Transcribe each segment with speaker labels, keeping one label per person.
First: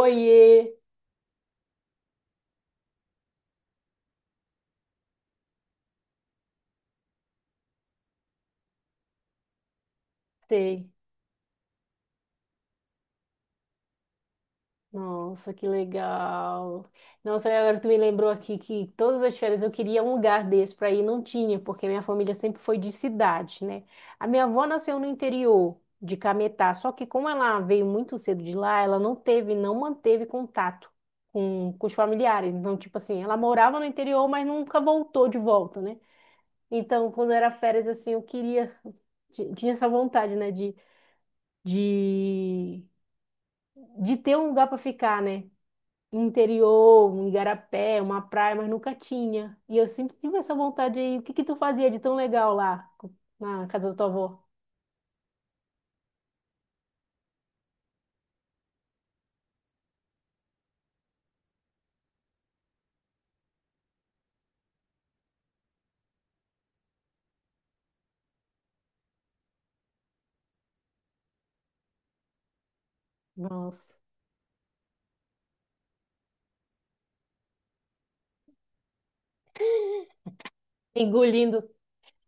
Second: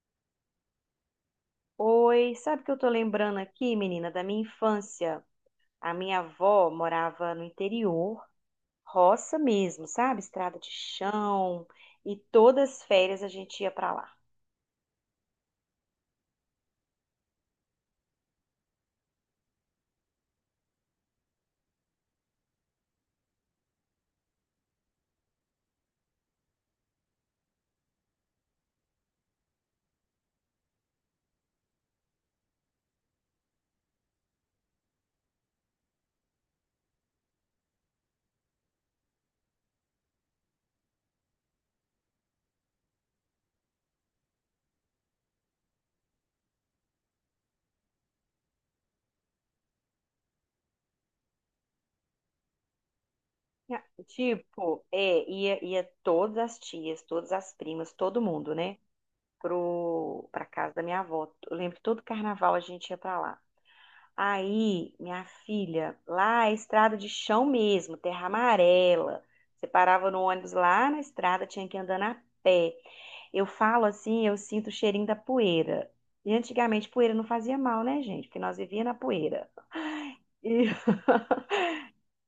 Speaker 1: Oiê!
Speaker 2: Oi, sabe o que eu tô lembrando aqui, menina, da minha infância? A minha avó morava no interior, roça mesmo, sabe? Estrada de
Speaker 1: Sei.
Speaker 2: chão, e todas as férias a gente ia pra lá.
Speaker 1: Nossa, que legal. Nossa, agora tu me lembrou aqui que todas as férias eu queria um lugar desse para ir, não tinha, porque minha família sempre foi de cidade, né? A minha avó nasceu no interior de Cametá, só que como ela veio muito cedo de lá, ela não teve, não manteve contato com os familiares. Então, tipo assim, ela morava no interior, mas nunca voltou de volta, né? Então, quando era férias, assim, eu queria, tinha essa vontade, né, de de ter um lugar para ficar, né? Interior, um igarapé, uma praia, mas nunca tinha. E eu sempre tive essa vontade aí. O que que tu fazia de tão legal lá na
Speaker 2: Ah,
Speaker 1: casa da tua avó?
Speaker 2: Tipo, é, ia, ia todas as tias, todas as primas, todo mundo, né? Pra casa da minha avó. Eu lembro que todo carnaval a gente ia pra lá. Aí, minha filha, lá é estrada de chão mesmo, terra amarela. Você parava no ônibus lá na estrada, tinha que andar a pé. Eu falo
Speaker 1: Nossa.
Speaker 2: assim, eu sinto o cheirinho da poeira. E antigamente poeira não fazia mal, né, gente? Porque nós vivíamos na poeira. E
Speaker 1: Engolindo,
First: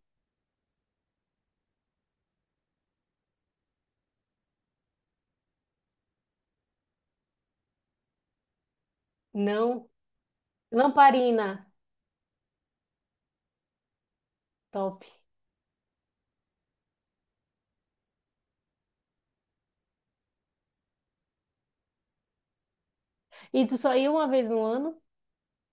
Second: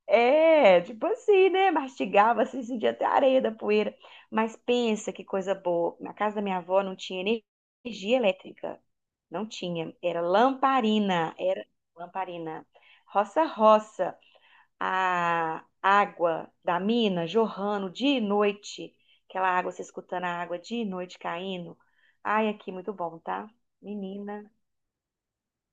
Speaker 2: É, tipo assim, né? Mastigava, assim, sentia até a areia da poeira. Mas pensa que coisa boa. Na casa da minha avó não tinha energia elétrica. Não
Speaker 1: não.
Speaker 2: tinha. Era lamparina. Era
Speaker 1: Lamparina,
Speaker 2: lamparina. Roça-roça.
Speaker 1: top.
Speaker 2: A água da mina jorrando de noite. Aquela água, você escutando a água de noite caindo. Ai, aqui, muito bom, tá?
Speaker 1: E tu só ia uma vez
Speaker 2: Menina.
Speaker 1: no ano,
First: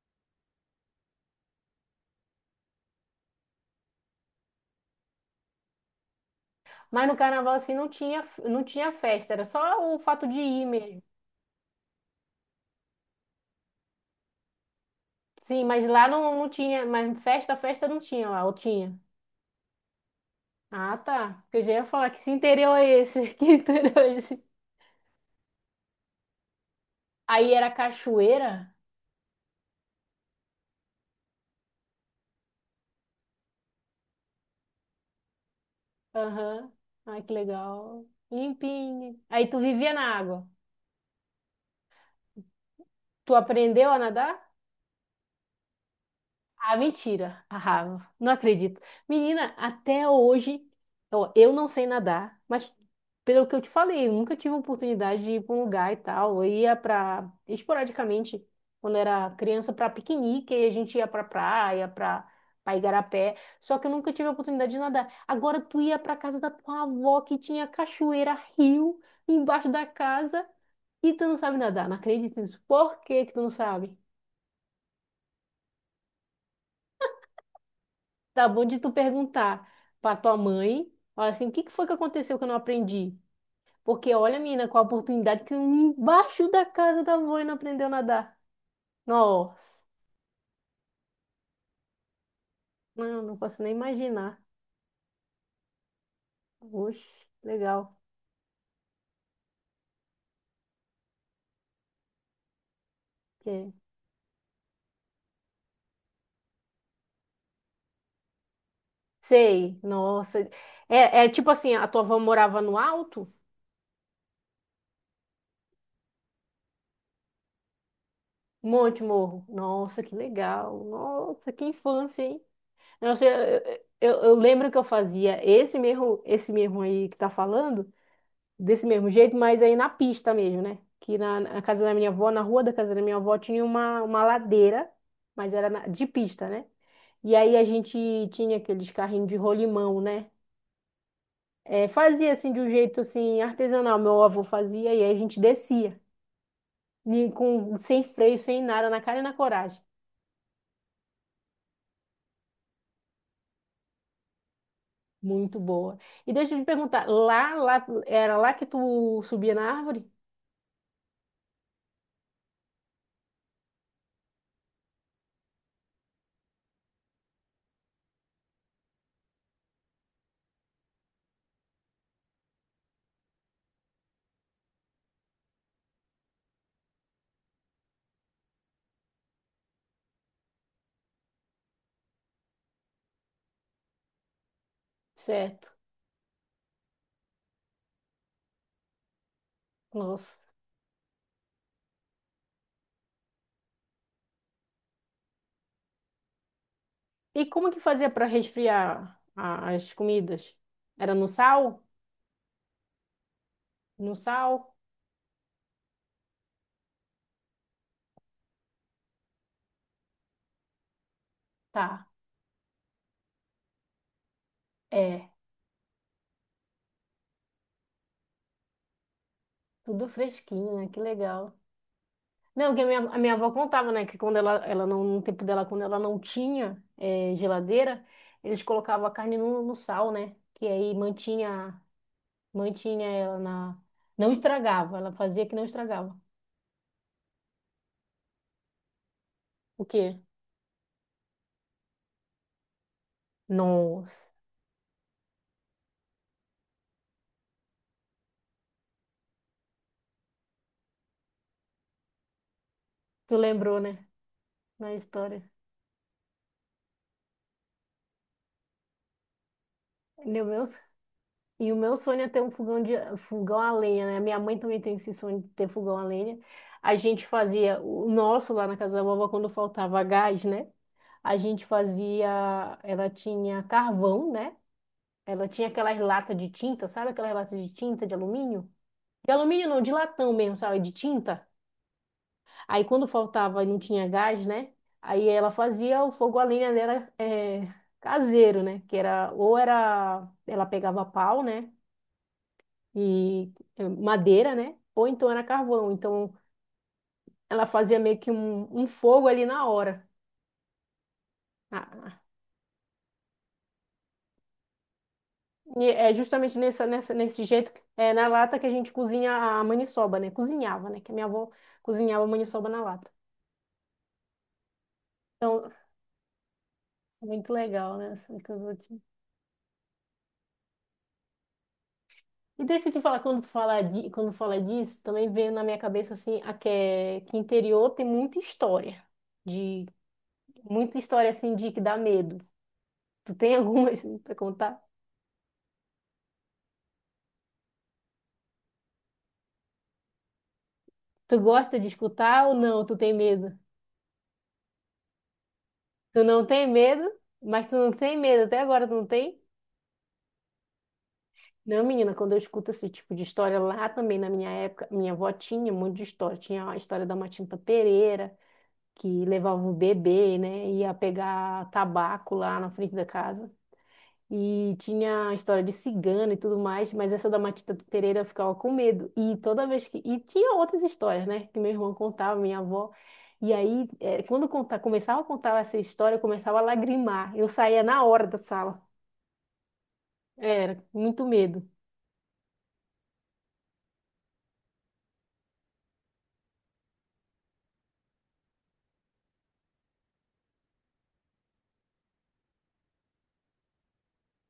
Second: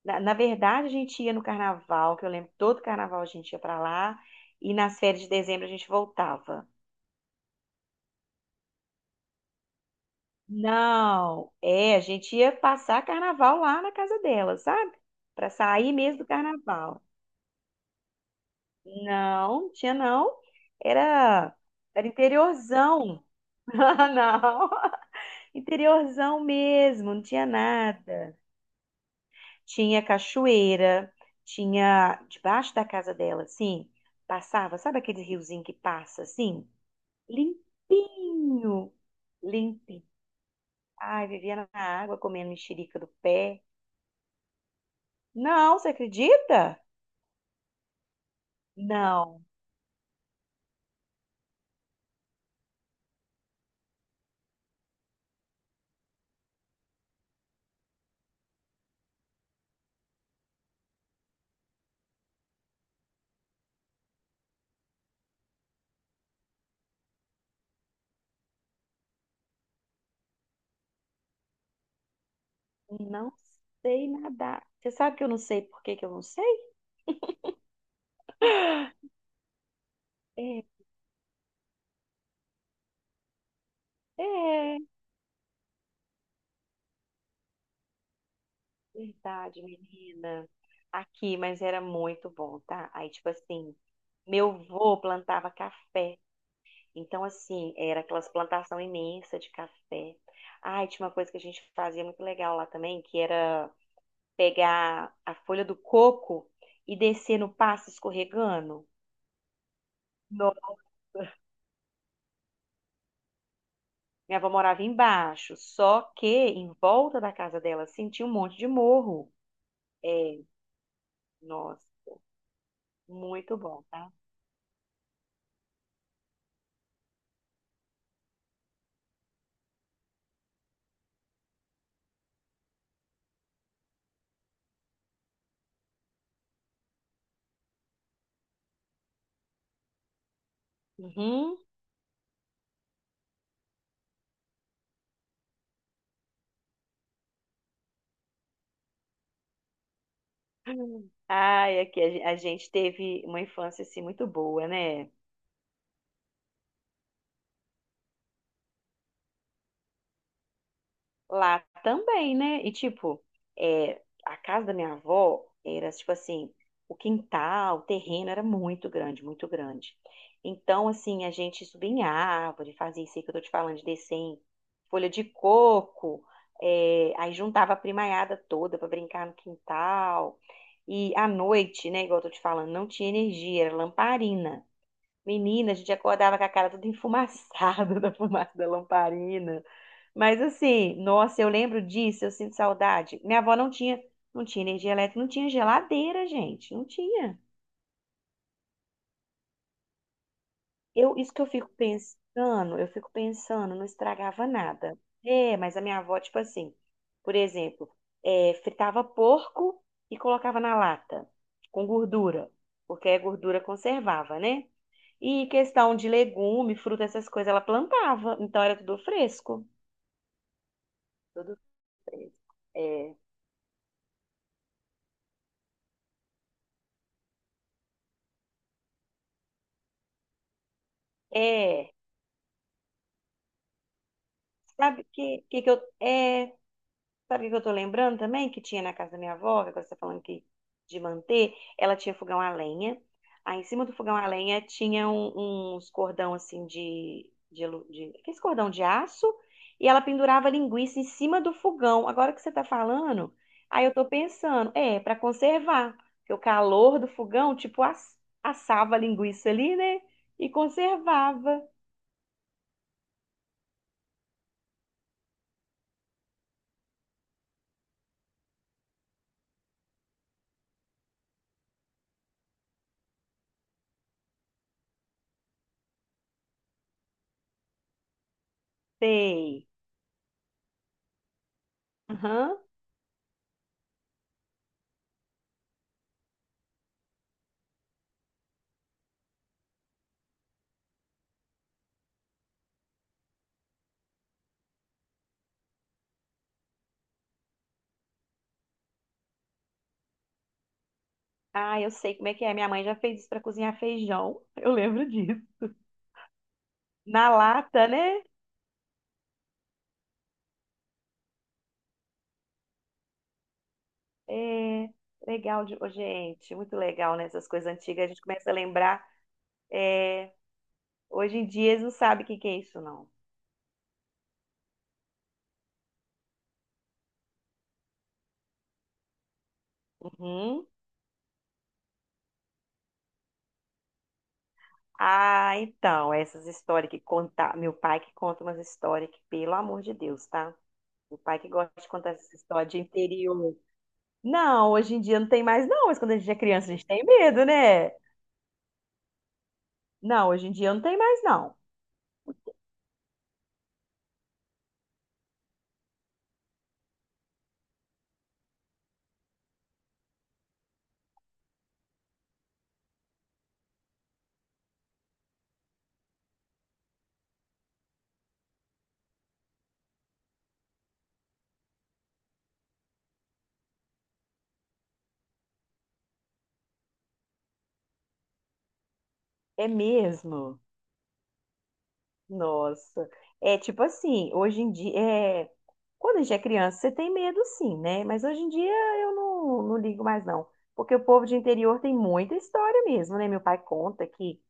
Speaker 2: Na verdade, a gente ia no carnaval, que eu lembro que todo carnaval a gente ia pra lá, e nas férias de dezembro a gente voltava.
Speaker 1: mas no carnaval assim não tinha, não tinha festa, era só o fato de ir mesmo.
Speaker 2: Não, é, a gente ia passar carnaval lá na casa dela, sabe? Pra
Speaker 1: Sim, mas
Speaker 2: sair
Speaker 1: lá
Speaker 2: mesmo do
Speaker 1: não, não tinha,
Speaker 2: carnaval.
Speaker 1: mas festa, festa não tinha lá, ou tinha.
Speaker 2: Não, tinha não.
Speaker 1: Ah, tá.
Speaker 2: Era,
Speaker 1: Porque eu já ia
Speaker 2: era
Speaker 1: falar que esse interior é
Speaker 2: interiorzão.
Speaker 1: esse, que interior
Speaker 2: Ah,
Speaker 1: é esse?
Speaker 2: não, interiorzão mesmo, não tinha
Speaker 1: Aí era
Speaker 2: nada.
Speaker 1: cachoeira?
Speaker 2: Tinha cachoeira, tinha debaixo da casa dela, assim, passava, sabe aquele riozinho que passa assim?
Speaker 1: Aham. Ai, que legal.
Speaker 2: Limpinho.
Speaker 1: Limpinho. Aí tu vivia
Speaker 2: Limpinho.
Speaker 1: na água.
Speaker 2: Ai, vivia na água comendo mexerica do
Speaker 1: Tu
Speaker 2: pé.
Speaker 1: aprendeu a nadar?
Speaker 2: Não, você
Speaker 1: Ah,
Speaker 2: acredita?
Speaker 1: mentira. Ah, não acredito.
Speaker 2: Não,
Speaker 1: Menina, até hoje, ó, eu não sei nadar, mas pelo que eu te falei, eu nunca tive oportunidade de ir para um lugar e tal. Eu ia para, esporadicamente, quando era criança, para piquenique, e a gente ia para praia, para igarapé. Só que eu nunca tive a oportunidade de nadar. Agora tu ia para casa da tua avó que tinha cachoeira, rio embaixo da casa e tu não sabe nadar. Não acredito nisso. Por que
Speaker 2: não
Speaker 1: que tu não sabe?
Speaker 2: sei nadar. Você sabe que eu não sei por que que eu não sei?
Speaker 1: Tá bom de tu perguntar pra tua
Speaker 2: É,
Speaker 1: mãe, olha assim, o que que foi que aconteceu que eu não aprendi? Porque olha, menina, com
Speaker 2: é,
Speaker 1: a oportunidade que eu embaixo da casa da avó e não aprendeu a nadar.
Speaker 2: verdade,
Speaker 1: Nossa,
Speaker 2: menina. Aqui, mas era muito bom, tá? Aí,
Speaker 1: não,
Speaker 2: tipo
Speaker 1: não posso nem
Speaker 2: assim,
Speaker 1: imaginar.
Speaker 2: meu vô plantava café.
Speaker 1: Oxe,
Speaker 2: Então, assim,
Speaker 1: legal.
Speaker 2: era aquelas plantação imensa de café. Ai, tinha uma coisa que a gente fazia muito legal lá também, que era
Speaker 1: É.
Speaker 2: pegar a folha do coco e descer no passo escorregando.
Speaker 1: Sei, nossa.
Speaker 2: Nossa.
Speaker 1: É, é tipo assim, a tua avó morava no alto?
Speaker 2: Minha avó morava embaixo, só que em volta da casa dela sentia um monte de
Speaker 1: Monte
Speaker 2: morro.
Speaker 1: Morro. Nossa, que
Speaker 2: É,
Speaker 1: legal. Nossa, que
Speaker 2: nossa,
Speaker 1: infância, hein? Nossa, eu,
Speaker 2: muito
Speaker 1: eu,
Speaker 2: bom, tá?
Speaker 1: eu- eu lembro que eu fazia esse mesmo aí que tá falando, desse mesmo jeito, mas aí na pista mesmo, né? Que na casa da minha avó, na rua da casa da minha avó, tinha uma ladeira, mas era de pista, né? E aí a gente tinha aqueles carrinhos de rolimão, né?
Speaker 2: Uhum.
Speaker 1: É, fazia assim de um jeito assim artesanal, meu avô fazia, e aí a gente descia, com, sem freio, sem nada, na cara e na coragem.
Speaker 2: Ai, aqui a a gente teve uma infância assim muito boa, né?
Speaker 1: Muito boa. E deixa eu te perguntar, lá, era lá que tu subia na árvore?
Speaker 2: Lá também, né? E tipo, é, a casa da minha avó era tipo assim, o quintal, o terreno era muito grande, muito grande. Então, assim, a gente subia em árvore, fazia isso aí que eu tô te falando, de descer em folha de coco, é, aí juntava a primaiada toda para brincar no quintal. E à noite, né, igual eu tô te falando, não tinha energia, era lamparina.
Speaker 1: Certo.
Speaker 2: Menina, a gente acordava com a cara toda enfumaçada da fumaça da lamparina.
Speaker 1: Nossa.
Speaker 2: Mas assim, nossa, eu lembro disso, eu sinto saudade. Minha avó não tinha, não tinha energia elétrica, não tinha geladeira, gente, não tinha.
Speaker 1: E como que fazia para resfriar as comidas? Era
Speaker 2: Eu,
Speaker 1: no
Speaker 2: isso que
Speaker 1: sal?
Speaker 2: eu fico pensando, não
Speaker 1: No
Speaker 2: estragava
Speaker 1: sal?
Speaker 2: nada. É, mas a minha avó, tipo assim, por exemplo, é, fritava porco e colocava na lata, com
Speaker 1: Tá.
Speaker 2: gordura, porque a gordura conservava, né?
Speaker 1: É,
Speaker 2: E questão de legume, fruta, essas coisas, ela plantava. Então era tudo fresco.
Speaker 1: tudo fresquinho, né? Que legal.
Speaker 2: Tudo fresco.
Speaker 1: Não, porque a minha,
Speaker 2: É,
Speaker 1: a minha avó contava, né? Que quando ela não, no tempo dela, quando ela não tinha geladeira, eles colocavam a carne no sal, né? Que aí mantinha,
Speaker 2: é.
Speaker 1: mantinha ela na. Não estragava,
Speaker 2: Sabe o
Speaker 1: ela
Speaker 2: que,
Speaker 1: fazia que
Speaker 2: que,
Speaker 1: não
Speaker 2: que eu.
Speaker 1: estragava.
Speaker 2: É, Sabe o que que eu tô lembrando também? Que tinha na casa da minha avó, que agora
Speaker 1: O
Speaker 2: você tá
Speaker 1: quê?
Speaker 2: falando que de manter, ela tinha fogão a lenha. Aí em cima do fogão a
Speaker 1: Nossa,
Speaker 2: lenha tinha uns cordão assim de Aqueles cordão de aço. E ela pendurava linguiça em cima do fogão. Agora que você tá falando,
Speaker 1: tu lembrou,
Speaker 2: aí eu
Speaker 1: né?
Speaker 2: tô pensando,
Speaker 1: Na
Speaker 2: é, pra
Speaker 1: história.
Speaker 2: conservar. Porque o calor do fogão, tipo, assava a linguiça ali, né?
Speaker 1: Meu
Speaker 2: E
Speaker 1: Deus.
Speaker 2: conservava.
Speaker 1: E o meu sonho é ter um fogão de fogão a lenha, né? Minha mãe também tem esse sonho de ter fogão a lenha. A gente fazia o nosso lá na casa da vovó quando faltava gás, né? A gente fazia, ela tinha carvão, né? Ela tinha aquelas latas de tinta, sabe aquelas latas de tinta de alumínio? De
Speaker 2: Sei.
Speaker 1: alumínio não, de latão mesmo, sabe? De tinta.
Speaker 2: Aham.
Speaker 1: Aí quando faltava e não tinha gás, né? Aí ela fazia o fogo a lenha dela, é, caseiro, né? Que era, ou era ela pegava pau, né? E é, madeira, né? Ou então era carvão. Então ela fazia meio que um fogo ali na hora.
Speaker 2: Ah, eu sei
Speaker 1: Ah,
Speaker 2: como é que é. Minha mãe já fez isso para cozinhar feijão. Eu lembro disso.
Speaker 1: e é justamente
Speaker 2: Na
Speaker 1: nesse jeito,
Speaker 2: lata,
Speaker 1: é
Speaker 2: né?
Speaker 1: na lata que a gente cozinha a maniçoba, né? Cozinhava, né? Que a minha avó cozinhava a maniçoba na lata.
Speaker 2: É legal
Speaker 1: Então,
Speaker 2: de... Ô, gente, muito legal, né? Essas
Speaker 1: muito
Speaker 2: coisas
Speaker 1: legal,
Speaker 2: antigas. A
Speaker 1: né?
Speaker 2: gente
Speaker 1: Essa
Speaker 2: começa a
Speaker 1: coisa de...
Speaker 2: lembrar. Hoje em dia eles não sabem o que que é
Speaker 1: E
Speaker 2: isso,
Speaker 1: deixa eu te
Speaker 2: não.
Speaker 1: falar, quando tu fala, quando fala disso, também veio na minha cabeça, assim, a que, que interior tem muita história. De,
Speaker 2: Uhum.
Speaker 1: muita história, assim, de que dá medo. Tu tem alguma, assim, pra contar?
Speaker 2: Ah, então, essas histórias que conta. Meu pai que conta umas histórias que, pelo amor de Deus, tá? Meu
Speaker 1: Tu
Speaker 2: pai que gosta
Speaker 1: gosta de
Speaker 2: de contar essas
Speaker 1: escutar ou
Speaker 2: histórias de
Speaker 1: não? Tu tem
Speaker 2: interior.
Speaker 1: medo?
Speaker 2: Não, hoje em dia não tem mais, não. Mas quando a
Speaker 1: Tu
Speaker 2: gente é
Speaker 1: não tem
Speaker 2: criança, a gente
Speaker 1: medo,
Speaker 2: tem medo,
Speaker 1: mas tu
Speaker 2: né?
Speaker 1: não tem medo. Até agora tu não tem?
Speaker 2: Não, hoje em dia não tem mais, não.
Speaker 1: Não, menina, quando eu escuto esse tipo de história lá também, na minha época, minha avó tinha um monte de história. Tinha a história da Matinta Pereira, que levava o bebê, né? Ia pegar tabaco lá na frente da casa. E tinha a história de cigana e tudo mais, mas essa da Matita Pereira eu ficava com medo. E toda vez que... E tinha outras histórias, né? Que meu irmão contava, minha avó. E aí, quando começava a contar essa história, eu começava a lagrimar. Eu saía na hora da sala.
Speaker 2: É mesmo?
Speaker 1: Era, muito medo.
Speaker 2: Nossa. É tipo assim, hoje em dia, é, quando a gente é criança, você tem medo sim, né? Mas hoje em dia eu não, não ligo mais não. Porque o povo de interior tem muita história mesmo, né? Meu pai conta que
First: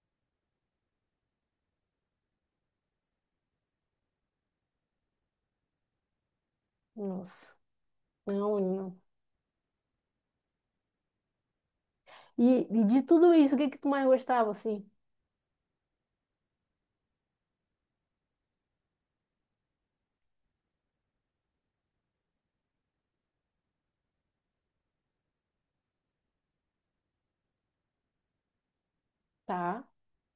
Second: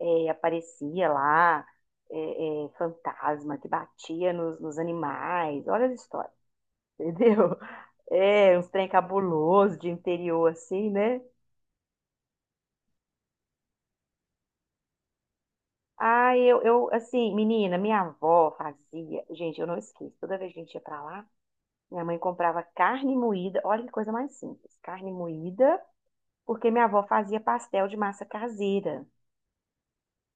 Speaker 2: é, aparecia lá é, fantasma que batia nos animais. Olha as histórias,
Speaker 1: Nossa,
Speaker 2: entendeu?
Speaker 1: não,
Speaker 2: É, uns trem
Speaker 1: não.
Speaker 2: cabuloso de interior assim, né?
Speaker 1: E de tudo isso, o que que tu mais gostava, assim?
Speaker 2: Assim, menina, minha avó fazia. Gente, eu não esqueço. Toda vez que a gente ia pra lá, minha mãe comprava carne moída, olha que coisa mais simples, carne moída, porque minha avó fazia pastel de massa caseira.
Speaker 1: Tá.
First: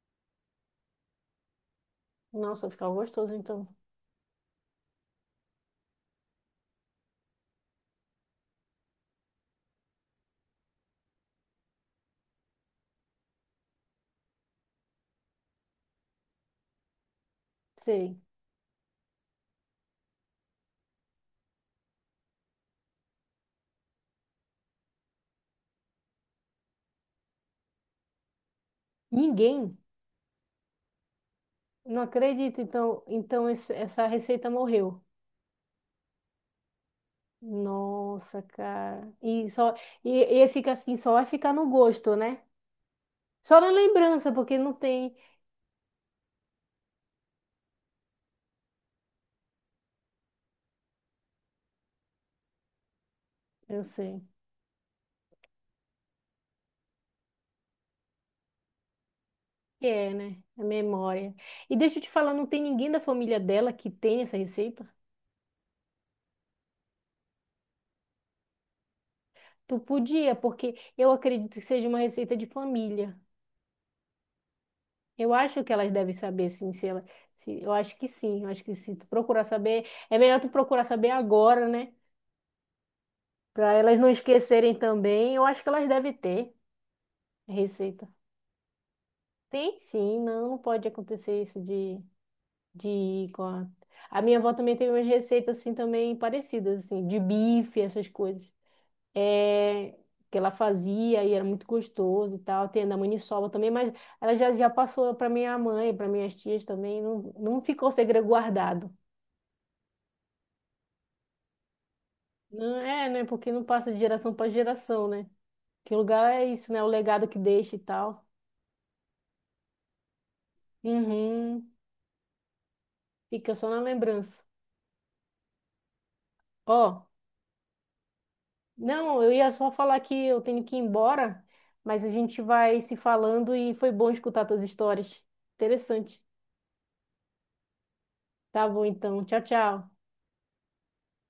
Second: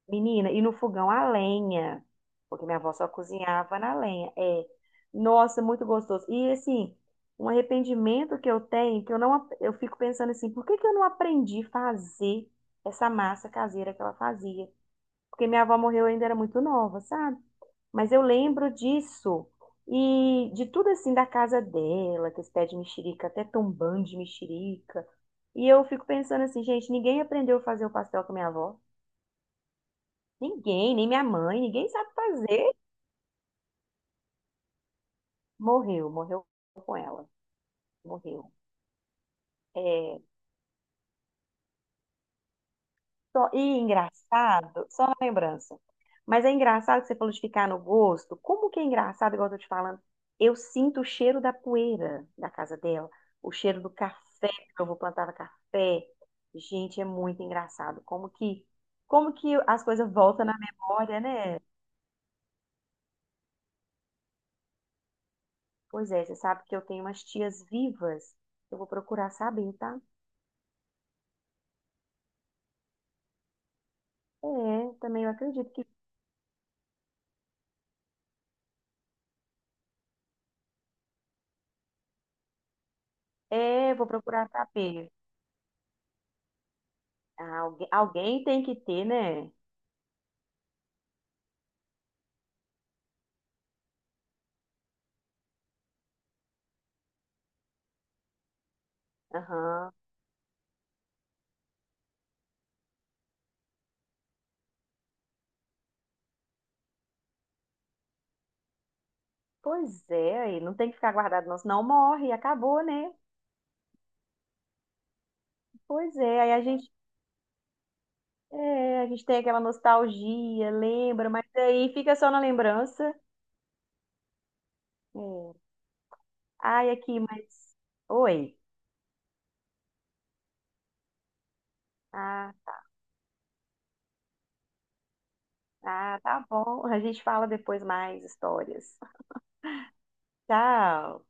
Speaker 2: Menina, e no fogão a lenha, porque
Speaker 1: Nossa,
Speaker 2: minha avó
Speaker 1: ficava
Speaker 2: só
Speaker 1: gostoso, então.
Speaker 2: cozinhava na lenha. É, nossa, muito gostoso. E assim, um arrependimento que eu tenho, que eu não, eu fico pensando assim, por que que eu não aprendi a fazer essa massa caseira que ela fazia? Porque minha avó morreu, eu ainda era muito nova, sabe? Mas
Speaker 1: Sei.
Speaker 2: eu lembro disso e de tudo assim da casa dela, que esse pé de mexerica, até tombando de mexerica. E eu fico pensando assim, gente, ninguém aprendeu a fazer o pastel com a minha avó.
Speaker 1: Ninguém.
Speaker 2: Ninguém, nem minha mãe, ninguém
Speaker 1: Não
Speaker 2: sabe
Speaker 1: acredito,
Speaker 2: fazer.
Speaker 1: então, então essa receita morreu.
Speaker 2: Morreu, morreu com ela,
Speaker 1: Nossa,
Speaker 2: morreu.
Speaker 1: cara. E só,
Speaker 2: É,
Speaker 1: e fica assim, só vai ficar no gosto, né?
Speaker 2: só, e
Speaker 1: Só na lembrança, porque não
Speaker 2: engraçado, só uma
Speaker 1: tem,
Speaker 2: lembrança. Mas é engraçado que você falou de ficar no gosto. Como que é engraçado, igual eu tô te falando, eu sinto o cheiro da poeira da casa dela, o cheiro
Speaker 1: eu
Speaker 2: do
Speaker 1: sei.
Speaker 2: café, que eu vou plantava café. Gente, é muito engraçado. Como que as
Speaker 1: Que
Speaker 2: coisas
Speaker 1: é, né?
Speaker 2: voltam na
Speaker 1: A
Speaker 2: memória,
Speaker 1: memória.
Speaker 2: né?
Speaker 1: E deixa eu te falar, não tem ninguém da família dela que tem essa receita?
Speaker 2: Pois é, você sabe que eu tenho umas tias vivas. Eu vou procurar saber,
Speaker 1: Tu
Speaker 2: tá?
Speaker 1: podia, porque eu acredito que seja uma receita de família.
Speaker 2: É, também eu
Speaker 1: Eu acho
Speaker 2: acredito
Speaker 1: que
Speaker 2: que.
Speaker 1: elas devem saber, sim, se ela, se, eu acho que sim, eu acho que se tu procurar saber, é melhor tu procurar saber agora, né? Para
Speaker 2: É,
Speaker 1: elas
Speaker 2: vou
Speaker 1: não
Speaker 2: procurar
Speaker 1: esquecerem
Speaker 2: saber.
Speaker 1: também. Eu acho que elas devem ter a
Speaker 2: Ah, alguém,
Speaker 1: receita.
Speaker 2: alguém tem que ter, né?
Speaker 1: Tem sim, não, não pode acontecer isso de ir com a... A minha avó também tem umas receitas assim também parecidas, assim, de bife, essas coisas.
Speaker 2: Aham.
Speaker 1: É, que ela fazia e era muito gostoso e tal. Tem a da maniçoba também, mas ela já, já passou para minha mãe, para minhas tias também, não, não ficou segredo guardado.
Speaker 2: Pois é, aí não tem que ficar guardado, não, senão morre,
Speaker 1: Não
Speaker 2: acabou,
Speaker 1: é,
Speaker 2: né?
Speaker 1: né? Porque não passa de geração para geração, né? Que
Speaker 2: Pois
Speaker 1: lugar
Speaker 2: é,
Speaker 1: é
Speaker 2: aí a
Speaker 1: isso, né? O
Speaker 2: gente,
Speaker 1: legado que deixa e tal.
Speaker 2: é, a gente tem aquela nostalgia, lembra, mas
Speaker 1: Uhum.
Speaker 2: aí fica só na lembrança.
Speaker 1: Fica só na lembrança.
Speaker 2: É. Ai,
Speaker 1: Ó,
Speaker 2: aqui, mas. Oi.
Speaker 1: não, eu ia só falar que eu tenho que ir embora, mas a gente
Speaker 2: Ah, tá,
Speaker 1: vai se falando e foi bom escutar tuas histórias.
Speaker 2: ah,
Speaker 1: Interessante.
Speaker 2: tá bom. A gente fala depois mais
Speaker 1: Tá bom,
Speaker 2: histórias.
Speaker 1: então. Tchau, tchau.
Speaker 2: Tchau.